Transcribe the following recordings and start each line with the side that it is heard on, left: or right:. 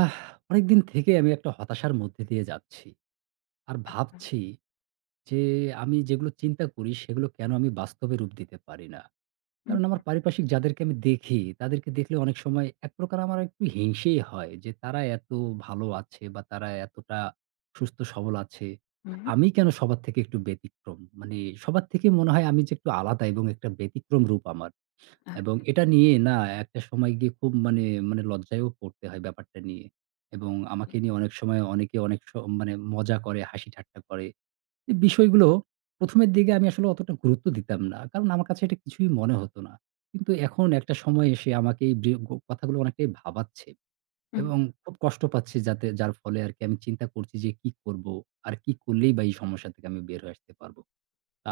right: আহ অনেকদিন থেকে আমি একটা হতাশার মধ্যে দিয়ে যাচ্ছি। আর
left: আচ্ছা।
right: ভাবছি যে আমি যেগুলো চিন্তা করি সেগুলো কেন আমি বাস্তবে রূপ দিতে পারি না। কারণ আমার
left: হুম,
right: পারিপার্শ্বিক যাদেরকে আমি দেখি, তাদেরকে দেখলে অনেক সময় এক প্রকার আমার একটু হিংসেই হয় যে তারা এত ভালো আছে বা তারা এতটা সুস্থ সবল আছে।
left: হুম।
right: আমি কেন সবার থেকে একটু ব্যতিক্রম? মানে সবার থেকে মনে হয় আমি যে একটু আলাদা এবং একটা ব্যতিক্রম রূপ আমার।
left: আ
right: এবং এটা নিয়ে না একটা সময় গিয়ে খুব মানে মানে লজ্জায়ও পড়তে হয় ব্যাপারটা নিয়ে। এবং আমাকে নিয়ে অনেক সময় অনেকে অনেক মানে মজা করে, হাসি ঠাট্টা করে। এই বিষয়গুলো ১ম এর দিকে আমি আসলে অতটা গুরুত্ব দিতাম না। কারণ আমার কাছে এটা কিছুই মনে হতো না। কিন্তু এখন একটা সময় এসে আমাকে এই ব্রি গো কথাগুলো অনেকটাই ভাবাচ্ছে
left: হুম।
right: এবং খুব কষ্ট পাচ্ছি যাতে যার ফলে আরকি আমি চিন্তা করছি যে কি করব? আর কি করলেই বা এই সমস্যা থেকে আমি বের হয়ে আসতে পারব?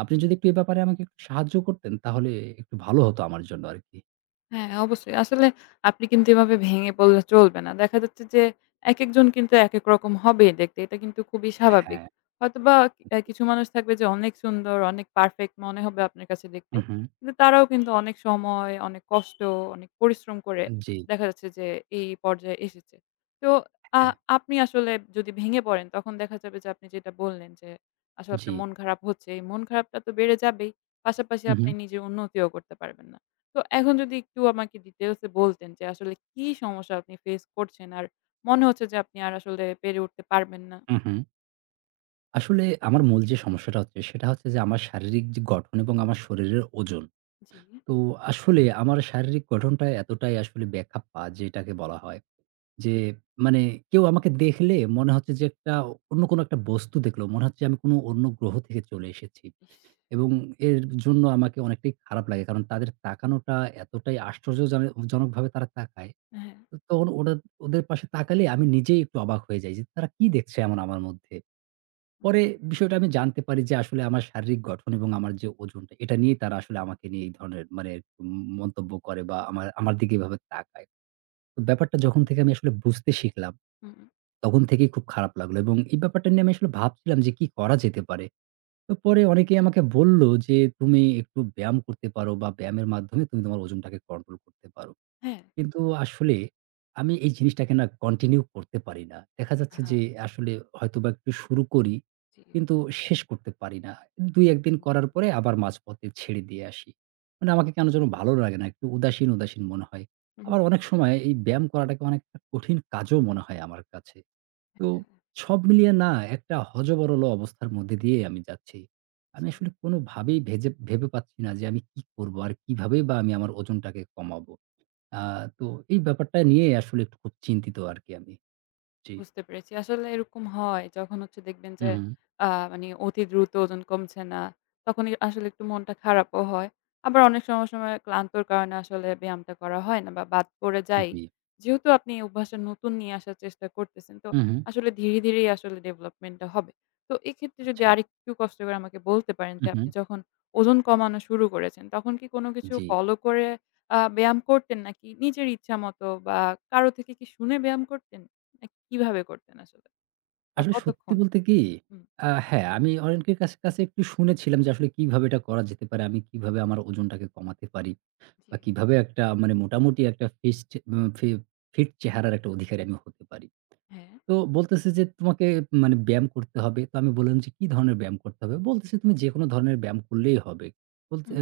right: আপনি যদি একটু এ ব্যাপারে আমাকে একটু সাহায্য করতেন তাহলে একটু ভালো হতো আমার জন্য আরকি।
left: হ্যাঁ, অবশ্যই। আসলে আপনি কিন্তু এভাবে ভেঙে পড়লে চলবে না। দেখা যাচ্ছে যে একেকজন কিন্তু একেক রকম হবে দেখতে। এটা কিন্তু খুবই স্বাভাবিক।
right: হ্যাঁ,
left: হয়তোবা কিছু মানুষ থাকবে যে অনেক সুন্দর, অনেক পারফেক্ট মনে হবে আপনার কাছে
right: হু,
left: দেখতে।
right: হু।
left: কিন্তু তারাও কিন্তু অনেক সময়, অনেক কষ্ট, অনেক পরিশ্রম করে
right: জি,
left: দেখা যাচ্ছে যে এই পর্যায়ে এসেছে। তো আ
right: হ্যাঁ,
left: আপনি আসলে যদি ভেঙে পড়েন তখন দেখা যাবে যে আপনি যেটা বললেন যে আসলে
right: জি।
left: আপনার মন খারাপ হচ্ছে। এই মন খারাপটা তো বেড়ে যাবেই। পাশাপাশি
right: হু, হু,
left: আপনি নিজের উন্নতিও করতে পারবেন না। তো এখন যদি একটু আমাকে ডিটেইলস এ বলতেন যে আসলে কি সমস্যা আপনি ফেস করছেন? আর মনে হচ্ছে যে আপনি আর আসলে পেরে উঠতে পারবেন না?
right: হু, হু। আসলে আমার মূল যে সমস্যাটা হচ্ছে সেটা হচ্ছে যে আমার শারীরিক যে গঠন এবং আমার শরীরের ওজন।
left: জি,
right: তো আসলে আমার শারীরিক গঠনটা এতটাই আসলে বেখাপ্পা যেটাকে বলা হয়। যে মানে কেউ আমাকে দেখলে মনে হচ্ছে যে একটা অন্য কোনো একটা বস্তু দেখলো। মনে হচ্ছে আমি কোনো অন্য গ্রহ থেকে চলে এসেছি।
left: ইস!
right: এবং এর জন্য আমাকে অনেকটাই খারাপ লাগে। কারণ তাদের তাকানোটা এতটাই আশ্চর্যজনক জনকভাবে তারা তাকায়।
left: হ্যাঁ,
right: তখন ওরা ওদের পাশে তাকালে আমি নিজেই একটু অবাক হয়ে যাই যে, তারা কি দেখছে এমন আমার মধ্যে? পরে বিষয়টা আমি জানতে পারি যে আসলে আমার শারীরিক গঠন এবং আমার যে ওজনটা, এটা নিয়েই তারা আসলে আমাকে নিয়ে এই ধরনের মানে উম মন্তব্য করে বা আমার আমার দিকে এভাবে তাকায়। তো ব্যাপারটা যখন থেকে আমি আসলে বুঝতে শিখলাম,
left: হুম,
right: তখন থেকেই খুব খারাপ লাগলো এবং এই ব্যাপারটা নিয়ে আমি আসলে ভাবছিলাম যে কি করা যেতে পারে? তো পরে অনেকেই আমাকে বলল যে, "তুমি একটু ব্যায়াম করতে পারো বা ব্যায়ামের মাধ্যমে তুমি তোমার ওজনটাকে কন্ট্রোল করতে পারো।"
left: হ্যাঁ।
right: কিন্তু আসলে আমি এই জিনিসটাকে না কন্টিনিউ করতে পারি না। দেখা যাচ্ছে
left: আহা!
right: যে আসলে হয়তোবা একটু শুরু করি,
left: জি।
right: কিন্তু শেষ করতে পারি না। ২-১ দিন
left: হুম।
right: করার পরে আবার মাঝপথে ছেড়ে দিয়ে আসি। মানে আমাকে কেন যেন ভালো লাগে না। একটু উদাসীন, উদাসীন মনে হয়।
left: হুম,
right: আবার অনেক সময় এই ব্যায়াম করাটাকে অনেকটা কঠিন কাজও মনে হয় আমার কাছে। তো সব মিলিয়ে না একটা হযবরল অবস্থার মধ্যে দিয়ে আমি যাচ্ছি। আমি
left: হ্যাঁ।
right: আসলে কোনোভাবেই ভেবে পাচ্ছি না যে আমি কি করব? আর কিভাবেই বা আমি আমার ওজনটাকে কমাবো? আ তো এই ব্যাপারটা নিয়ে আসলে একটু খুব চিন্তিত আরকি আমি। জি।
left: বুঝতে পেরেছি। আসলে এরকম হয় যখন হচ্ছে দেখবেন
right: হু,
left: যে
right: হুম।
left: মানে অতি দ্রুত ওজন কমছে না, তখনই আসলে একটু মনটা খারাপও হয়। আবার অনেক সময়, ক্লান্তর কারণে আসলে ব্যায়ামটা করা হয় না বা বাদ পড়ে যাই।
right: জি।
left: যেহেতু আপনি এই অভ্যাসটা নতুন নিয়ে আসার চেষ্টা করতেছেন, তো
right: হু, হুম।
left: আসলে ধীরে, ধীরেই আসলে ডেভেলপমেন্টটা হবে। তো এক্ষেত্রে যদি
right: আচ্ছা।
left: আরেকটু কষ্ট করে আমাকে বলতে পারেন
right: হু,
left: যে
right: হুম।
left: আপনি যখন ওজন কমানো শুরু করেছেন, তখন কি কোনো কিছু
right: জি।
left: ফলো করে ব্যায়াম করতেন নাকি নিজের ইচ্ছা মতো বা কারো থেকে কি শুনে ব্যায়াম করতেন? কিভাবে করতেন আসলে? বা
right: আসলে সত্যি
left: কতক্ষণ?
right: বলতে কি,
left: হুম।
right: হ্যাঁ, আমি অনেকের কাছে একটু শুনেছিলাম যে আসলে কিভাবে এটা করা যেতে পারে। আমি কিভাবে আমার ওজনটাকে কমাতে পারি
left: জি।
right: বা কিভাবে একটা মানে মোটামুটি একটা ফিস্ট উম ফি ফিট চেহারার একটা অধিকারী আমি হতে পারি।
left: হ্যাঁ।
right: তো বলতেছে যে, "তোমাকে মানে ব্যায়াম করতে হবে।" তো আমি বললাম যে, "কি ধরনের ব্যায়াম করতে হবে?" বলতেছে, "তুমি যেকোনো ধরনের ব্যায়াম করলেই হবে।" বলতে
left: হুম।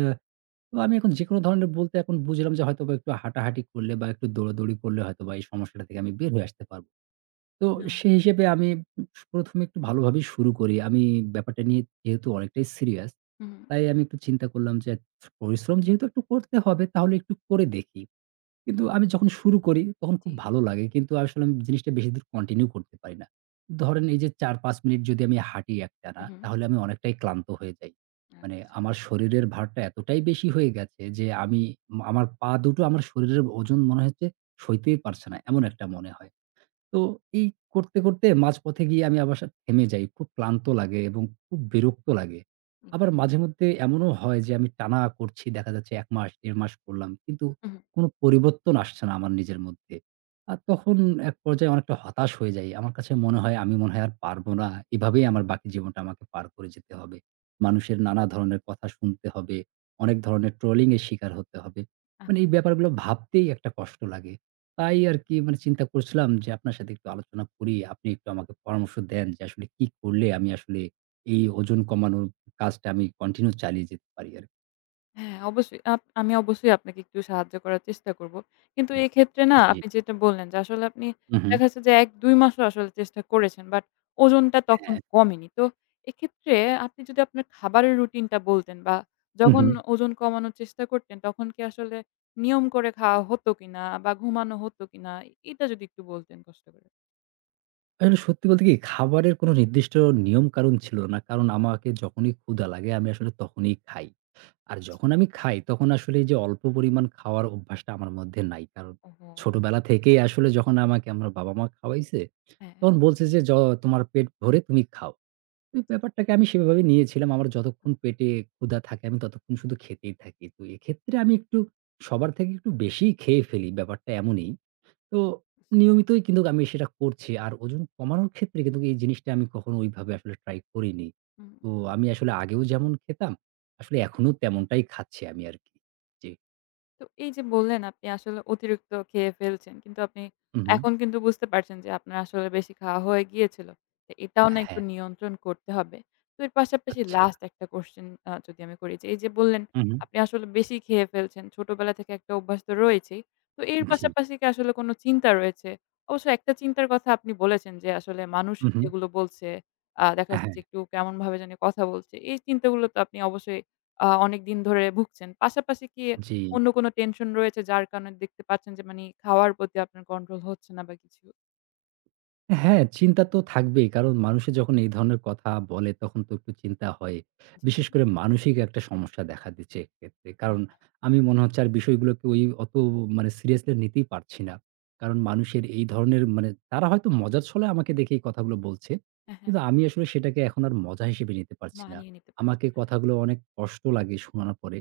right: তো আমি এখন যেকোনো ধরনের বলতে এখন বুঝলাম যে হয়তোবা একটু হাঁটাহাঁটি করলে বা একটু দৌড়াদৌড়ি করলে হয়তোবা এই সমস্যাটা থেকে আমি বের হয়ে আসতে পারব। তো
left: না।
right: সেই হিসেবে
left: হুম,
right: আমি উম ১ম এ একটু ভালোভাবেই শুরু করি। আমি ব্যাপারটা নিয়ে যেহেতু অনেকটাই সিরিয়াস,
left: হুম।
right: তাই আমি একটু চিন্তা করলাম যে পরিশ্রম যেহেতু একটু করতে হবে তাহলে একটু করে দেখি। কিন্তু আমি যখন শুরু করি তখন খুব
left: জি।
right: ভালো লাগে। কিন্তু আসলে আমি জিনিসটা বেশিদূর কন্টিনিউ করতে পারি না। ধরেন এই যে ৪-৫ মিনিট যদি আমি হাঁটি একটানা
left: উহু।
right: তাহলে আমি অনেকটাই ক্লান্ত হয়ে যাই।
left: আচ্ছা।
right: মানে আমার শরীরের ভারটা এতটাই বেশি হয়ে গেছে যে আমি আমার পা দুটো আমার শরীরের ওজন মনে হচ্ছে সইতেই পারছে না। এমন একটা মনে হয়। তো এই করতে, করতে মাঝপথে গিয়ে আমি আবার থেমে যাই। খুব ক্লান্ত লাগে এবং খুব বিরক্ত লাগে। আবার মাঝে মধ্যে এমনও হয় যে আমি টানা করছি দেখা যাচ্ছে ১ মাস, ১.৫ মাস করলাম। কিন্তু
left: উহু।
right: কোনো পরিবর্তন আসছে না আমার নিজের মধ্যে। আর তখন এক পর্যায়ে অনেকটা হতাশ হয়ে যাই। আমার কাছে মনে হয় আমি মনে হয় আর পারব না। এভাবেই আমার বাকি জীবনটা আমাকে পার করে যেতে হবে। মানুষের নানা ধরনের কথা শুনতে হবে, অনেক ধরনের ট্রোলিং এর শিকার হতে হবে। মানে এই ব্যাপারগুলো ভাবতেই একটা কষ্ট লাগে। তাই আরকি মানে চিন্তা করছিলাম যে আপনার সাথে একটু আলোচনা করি। আপনি একটু আমাকে পরামর্শ দেন যে আসলে কি করলে আমি আসলে এই ওজন কমানোর কাজটা আমি কন্টিনিউ চালিয়ে যেতে পারি আরকি।
left: হ্যাঁ, অবশ্যই। আমি অবশ্যই আপনাকে একটু সাহায্য করার চেষ্টা করব। কিন্তু
right: হুম।
left: এক্ষেত্রে না
right: জি।
left: আপনি যেটা বললেন যে আসলে আপনি
right: হু, হু।
left: দেখা যাচ্ছে যে ১-২ মাসও আসলে চেষ্টা করেছেন। বাট ওজনটা তখন
right: হ্যাঁ।
left: কমেনি। তো এক্ষেত্রে আপনি যদি আপনার খাবারের রুটিনটা বলতেন বা
right: হু,
left: যখন
right: হু।
left: ওজন কমানোর চেষ্টা করতেন তখন কি আসলে নিয়ম করে খাওয়া হতো কিনা বা ঘুমানো হতো কিনা? এটা যদি একটু বলতেন কষ্ট করে।
right: আসলে সত্যি বলতে কি খাবারের কোনো নির্দিষ্ট নিয়ম কানুন ছিল না। কারণ আমাকে যখনই ক্ষুধা লাগে আমি আসলে তখনই খাই। আর
left: আচ্ছা।
right: যখন আমি খাই তখন আসলে এই যে অল্প পরিমাণ খাওয়ার অভ্যাসটা আমার মধ্যে নাই। কারণ
left: ওহো!
right: ছোটবেলা থেকেই আসলে যখন আমাকে আমার বাবা-মা খাওয়াইছে,
left: হ্যাঁ।
right: তখন বলছে যে তোমার পেট ভরে তুমি খাও।" ওই ব্যাপারটাকে আমি সেভাবে নিয়েছিলাম। আমার যতক্ষণ পেটে ক্ষুধা থাকে আমি ততক্ষণ শুধু খেতেই থাকি। তো এক্ষেত্রে আমি একটু সবার থেকে একটু বেশিই খেয়ে ফেলি, ব্যাপারটা এমনই। তো নিয়মিতই কিন্তু আমি সেটা করছি। আর ওজন কমানোর ক্ষেত্রে কিন্তু এই জিনিসটা আমি কখনো ওইভাবে আসলে ট্রাই করিনি।
left: হুম।
right: তো আমি আসলে আগেও যেমন খেতাম, আসলে এখনো তেমনটাই খাচ্ছি আমি আরকি। জি।
left: তো এই যে বললেন আপনি আসলে অতিরিক্ত খেয়ে ফেলছেন। কিন্তু আপনি
right: হু, হু।
left: এখন কিন্তু বুঝতে পারছেন যে আপনার আসলে বেশি খাওয়া হয়ে গিয়েছিল। তো এটাও না
right: হ্যাঁ,
left: একটু নিয়ন্ত্রণ করতে হবে। তো এর পাশাপাশি
right: আচ্ছা।
left: লাস্ট একটা কোয়েশ্চেন যদি আমি করি যে এই যে বললেন
right: হু, হু।
left: আপনি আসলে বেশি খেয়ে ফেলছেন। ছোটবেলা থেকে একটা অভ্যাস তো রয়েছেই। তো এর
right: জি।
left: পাশাপাশি কি আসলে কোনো চিন্তা রয়েছে? অবশ্য একটা চিন্তার কথা আপনি বলেছেন যে আসলে মানুষ
right: হু, হু।
left: যেগুলো বলছে, দেখা
right: হ্যাঁ,
left: যাচ্ছে যে একটু কেমনভাবে জানি কথা বলছে। এই চিন্তাগুলো তো আপনি অবশ্যই অনেকদিন ধরে ভুগছেন। পাশাপাশি কি
right: জি।
left: অন্য কোনো টেনশন রয়েছে যার কারণে দেখতে পাচ্ছেন যে মানি খাওয়ার প্রতি আপনার কন্ট্রোল হচ্ছে না বা কিছু।
right: হ্যাঁ, চিন্তা তো থাকবেই। কারণ মানুষে যখন এই ধরনের কথা বলে তখন তো একটু চিন্তা হয়।
left: জি।
right: বিশেষ করে মানসিক একটা সমস্যা দেখা দিচ্ছে এক্ষেত্রে। কারণ আমি মনে হচ্ছে আর বিষয়গুলোকে ওই অত মানে সিরিয়াসলি নিতেই পারছি না। কারণ মানুষের এই ধরনের মানে তারা হয়তো মজার ছলে আমাকে দেখে এই কথাগুলো বলছে।
left: হ্যাঁ, হ্যাঁ।
right: কিন্তু আমি আসলে সেটাকে এখন আর মজা হিসেবে নিতে পারছি না।
left: মানিয়ে নিতে পারছেন।
right: আমাকে কথাগুলো অনেক কষ্ট লাগে শোনানোর পরে।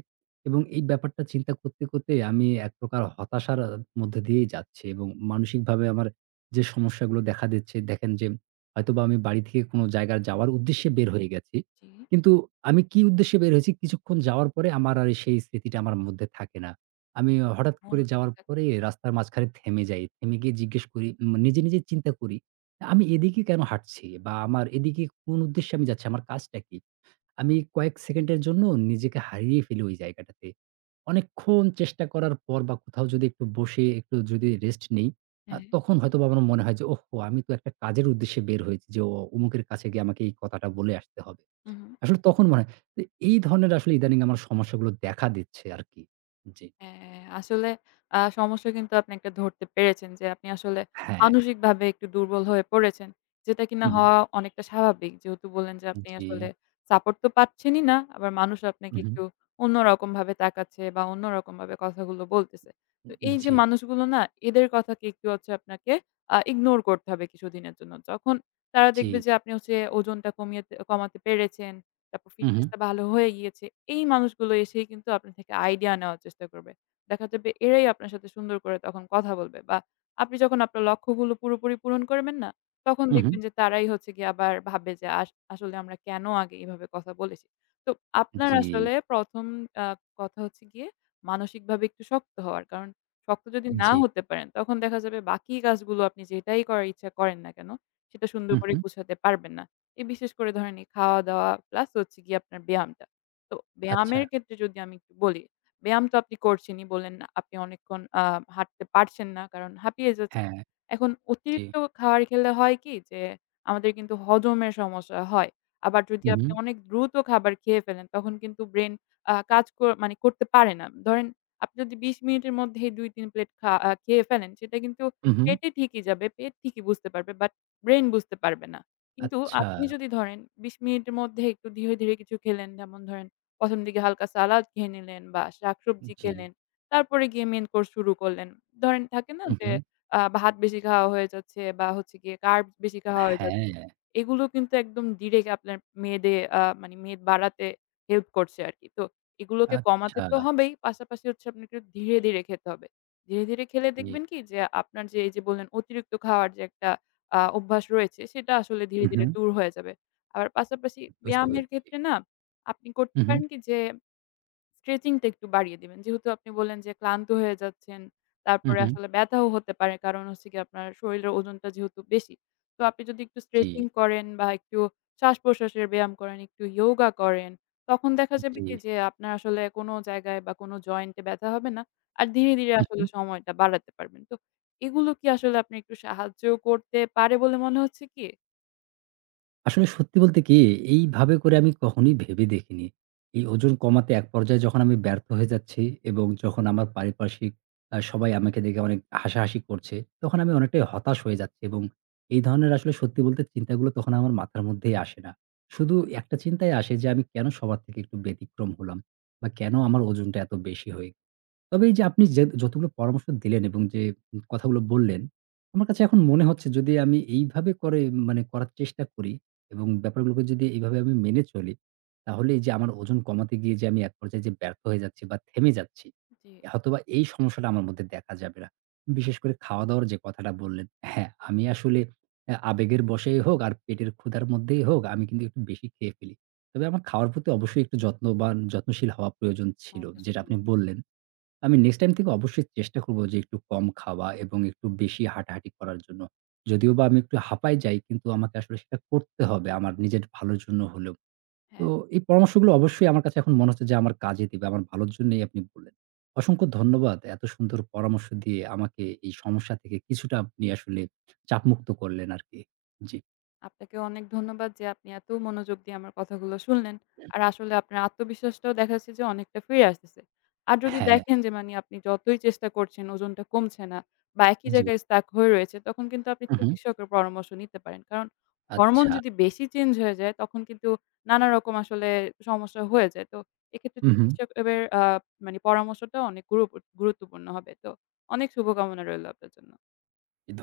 right: এবং এই ব্যাপারটা চিন্তা করতে, করতে আমি এক প্রকার হতাশার মধ্যে দিয়েই যাচ্ছি এবং মানসিকভাবে আমার যে সমস্যাগুলো দেখা দিচ্ছে দেখেন যে হয়তোবা আমি বাড়ি থেকে কোনো জায়গার যাওয়ার উদ্দেশ্যে বের হয়ে গেছি।
left: জি।
right: কিন্তু আমি কি উদ্দেশ্যে বের হয়েছি কিছুক্ষণ যাওয়ার পরে আমার আর সেই স্মৃতিটা আমার মধ্যে থাকে না। আমি হঠাৎ করে
left: মনোযোগ
right: যাওয়ার
left: থাক
right: পরে রাস্তার মাঝখানে থেমে যাই। থেমে গিয়ে জিজ্ঞেস করি নিজে, নিজে চিন্তা করি আমি এদিকে কেন হাঁটছি বা আমার এদিকে কোন উদ্দেশ্যে আমি যাচ্ছি? আমার কাজটা কি? আমি কয়েক সেকেন্ডের জন্য নিজেকে হারিয়ে ফেলি ওই জায়গাটাতে। অনেকক্ষণ চেষ্টা করার পর বা কোথাও যদি একটু বসে একটু যদি রেস্ট নেই,
left: হ্যাঁ,
right: তখন হয়তোবা আমার মনে হয় যে, "ওহহো! আমি তো একটা কাজের উদ্দেশ্যে বের হয়েছি যে, অমুকের কাছে গিয়ে আমাকে এই কথাটা বলে আসতে হবে।"
left: হু, হু।
right: আসলে তখন মনে হয় যে, এই ধরনের আসলে ইদানিং আমার সমস্যাগুলো দেখা দিচ্ছে আরকি। জি।
left: হ্যাঁ, হ্যাঁ। আসলে সমস্যা কিন্তু আপনি একটা ধরতে পেরেছেন যে, আপনি আসলে
right: হ্যাঁ।
left: মানসিকভাবে একটু দুর্বল হয়ে পড়েছেন। যেটা
right: হু,
left: কিনা
right: হু।
left: হওয়া অনেকটা স্বাভাবিক। যেহেতু বললেন যে, আপনি
right: জি।
left: আসলে সাপোর্ট তো পাচ্ছেনই না। আবার মানুষ
right: হু,
left: আপনাকে
right: হু।
left: একটু অন্যরকমভাবে তাকাচ্ছে বা অন্যরকমভাবে কথাগুলো বলতেছে। তো এই যে
right: জি,
left: মানুষগুলো না, এদের কথাকে একটু হচ্ছে আপনাকে ইগনোর করতে হবে কিছুদিনের জন্য। যখন তারা
right: জি।
left: দেখবে যে, আপনি হচ্ছে ওজনটা কমাতে পেরেছেন, তারপর
right: হু, হু।
left: ফিটনেসটা ভালো হয়ে গিয়েছে। এই মানুষগুলো এসেই কিন্তু আপনার থেকে আইডিয়া নেওয়ার চেষ্টা করবে। দেখা যাবে এরাই আপনার সাথে সুন্দর করে তখন কথা বলবে বা আপনি যখন আপনার লক্ষ্যগুলো পুরোপুরি পূরণ করবেন না? তখন
right: হু, হু।
left: দেখবেন যে তারাই হচ্ছে গিয়ে আবার ভাববে যে আসলে আমরা কেন আগে এভাবে কথা বলেছি। তো আপনার
right: জি,
left: আসলে প্রথম আ কথা হচ্ছে গিয়ে মানসিকভাবে একটু শক্ত হওয়ার। কারণ শক্ত যদি না
right: জি।
left: হতে পারেন তখন দেখা যাবে বাকি কাজগুলো আপনি যেটাই করার ইচ্ছা করেন না কেন সেটা
right: হু,
left: সুন্দর করে
right: হু।
left: গুছাতে পারবেন না। এই বিশেষ করে ধরেন এই খাওয়া-দাওয়া প্লাস হচ্ছে গিয়ে আপনার ব্যায়ামটা। তো
right: আচ্ছা।
left: ব্যায়ামের ক্ষেত্রে যদি আমি একটু বলি, ব্যায়াম তো আপনি করছেনই বললেন না আপনি অনেকক্ষণ হাঁটতে পারছেন না কারণ হাঁপিয়ে যাচ্ছেন।
right: হ্যাঁ।
left: এখন
right: জি।
left: অতিরিক্ত খাবার খেলে হয় কি যে আমাদের কিন্তু হজমের সমস্যা হয়। আবার যদি
right: হু, হু।
left: আপনি অনেক দ্রুত খাবার খেয়ে ফেলেন তখন কিন্তু ব্রেন আ কাজ কর মানে করতে পারে না। ধরেন আপনি যদি ২০ মিনিটের মধ্যেই ২-৩ প্লেট খা আ খেয়ে ফেলেন সেটা কিন্তু
right: হু, হু।
left: পেটে ঠিকই যাবে, পেট ঠিকই বুঝতে পারবে বাট ব্রেন বুঝতে পারবে না। কিন্তু
right: আচ্ছা,
left: আপনি যদি ধরেন ২০ মিনিটের মধ্যে একটু ধীরে, ধীরে কিছু খেলেন, যেমন ধরেন প্রথম দিকে হালকা সালাদ খেয়ে নিলেন বা শাকসবজি
right: জি।
left: খেলেন। তারপরে গিয়ে মেইন কোর্স শুরু করলেন। ধরেন থাকে না
right: হু, হু।
left: যে ভাত বেশি খাওয়া হয়ে যাচ্ছে বা হচ্ছে গিয়ে কার্বস বেশি খাওয়া হয়ে
right: হ্যাঁ,
left: যাচ্ছে। এগুলো কিন্তু একদম ডিরেক্ট আপনার মেদে আ মানে মেদ বাড়াতে হেল্প করছে আরকি। তো এগুলোকে কমাতে
right: আচ্ছা,
left: তো হবেই। পাশাপাশি হচ্ছে আপনাকে ধীরে, ধীরে খেতে হবে। ধীরে, ধীরে খেলে
right: জি।
left: দেখবেন কি যে আপনার যে এই যে বললেন অতিরিক্ত খাওয়ার যে একটা অভ্যাস রয়েছে সেটা আসলে
right: হু,
left: ধীরে,
right: হু।
left: ধীরে দূর হয়ে যাবে। আবার পাশাপাশি
right: বুঝতে
left: ব্যায়ামের
right: পেরেছি।
left: ক্ষেত্রে না আপনি করতে
right: হু, হু,
left: পারেন কি যে স্ট্রেচিং টা একটু বাড়িয়ে দিবেন। যেহেতু আপনি বললেন যে ক্লান্ত হয়ে যাচ্ছেন,
right: হু,
left: তারপরে
right: হু।
left: আসলে ব্যথাও হতে পারে। কারণ হচ্ছে গিয়ে আপনার শরীরের ওজনটা যেহেতু বেশি। তো আপনি যদি একটু
right: জি,
left: স্ট্রেচিং করেন বা একটু শ্বাস-প্রশ্বাসের ব্যায়াম করেন, একটু ইয়োগা করেন, তখন দেখা যাবে
right: জি।
left: কি যে আপনার আসলে কোনো জায়গায় বা কোনো জয়েন্টে ব্যথা হবে না। আর ধীরে, ধীরে
right: হু, হু।
left: আসলে সময়টা বাড়াতে পারবেন। তো এগুলো কি আসলে আপনি একটু সাহায্য করতে পারে বলে মনে হচ্ছে কি?
right: আসলে সত্যি বলতে কি, এইভাবে করে আমি কখনোই ভেবে দেখিনি। এই ওজন কমাতে এক পর্যায়ে যখন আমি ব্যর্থ হয়ে যাচ্ছি এবং যখন আমার পারিপার্শ্বিক সবাই আমাকে দেখে অনেক হাসাহাসি করছে, তখন আমি অনেকটাই হতাশ হয়ে যাচ্ছি এবং এই ধরনের আসলে সত্যি বলতে চিন্তাগুলো তখন আমার মাথার মধ্যেই আসে না। শুধু একটা চিন্তাই আসে যে আমি কেন সবার থেকে একটু ব্যতিক্রম হলাম বা কেন আমার ওজনটা এত বেশি হয়ে তবে এই যে আপনি যে যতগুলো পরামর্শ দিলেন এবং যে কথাগুলো বললেন, আমার কাছে এখন মনে হচ্ছে যদি আমি এইভাবে করে মানে করার চেষ্টা করি এবং ব্যাপারগুলোকে যদি এইভাবে আমি মেনে চলি, তাহলে এই যে আমার ওজন কমাতে গিয়ে যে আমি এক পর্যায়ে যে ব্যর্থ হয়ে যাচ্ছি বা থেমে যাচ্ছি,
left: জি,
right: হয়তোবা এই সমস্যাটা আমার মধ্যে দেখা যাবে না। বিশেষ করে খাওয়া-দাওয়ার যে কথাটা বললেন, হ্যাঁ, আমি আসলে আবেগের বশেই হোক আর পেটের ক্ষুধার মধ্যেই হোক, আমি কিন্তু একটু বেশি খেয়ে ফেলি। তবে আমার খাওয়ার প্রতি অবশ্যই একটু যত্নশীল হওয়া প্রয়োজন ছিল, যেটা আপনি
left: অবশ্যই।
right: বললেন। আমি নেক্সট টাইম থেকে অবশ্যই চেষ্টা করব যে একটু কম খাওয়া এবং একটু বেশি হাঁটাহাঁটি করার জন্য। যদিওবা আমি একটু হাঁপায় যাই কিন্তু আমাকে আসলে সেটা করতে হবে আমার নিজের ভালোর জন্য হলেও। তো
left: হ্যাঁ।
right: এই পরামর্শগুলো অবশ্যই আমার কাছে এখন মনে হচ্ছে যে আমার কাজে দিবে। আমার ভালোর জন্যই আপনি বললেন। অসংখ্য ধন্যবাদ। এত সুন্দর পরামর্শ দিয়ে আমাকে এই সমস্যা থেকে কিছুটা আপনি আসলে চাপমুক্ত করলেন আরকি। জি।
left: আপনাকে অনেক ধন্যবাদ যে আপনি এত মনোযোগ দিয়ে আমার কথাগুলো শুনলেন। আর আসলে আপনার আত্মবিশ্বাসটাও দেখা যাচ্ছে যে অনেকটা ফিরে আসতেছে। আর যদি
right: হ্যাঁ,
left: দেখেন যে মানে আপনি যতই চেষ্টা করছেন ওজনটা কমছে না বা একই
right: জি।
left: জায়গায় stuck হয়ে রয়েছে তখন কিন্তু আপনি
right: হু, হু।
left: চিকিৎসকের পরামর্শ নিতে পারেন। কারণ হরমোন
right: আচ্ছা।
left: যদি বেশি চেঞ্জ হয়ে যায় তখন কিন্তু নানা রকম আসলে সমস্যা হয়ে যায়। তো এক্ষেত্রে
right: হু, হু।
left: চিকিৎসক এর আ মানে পরামর্শটা অনেক গুরুত্বপূর্ণ হবে। তো অনেক শুভকামনা রইল আপনার জন্য।
right: ধন্য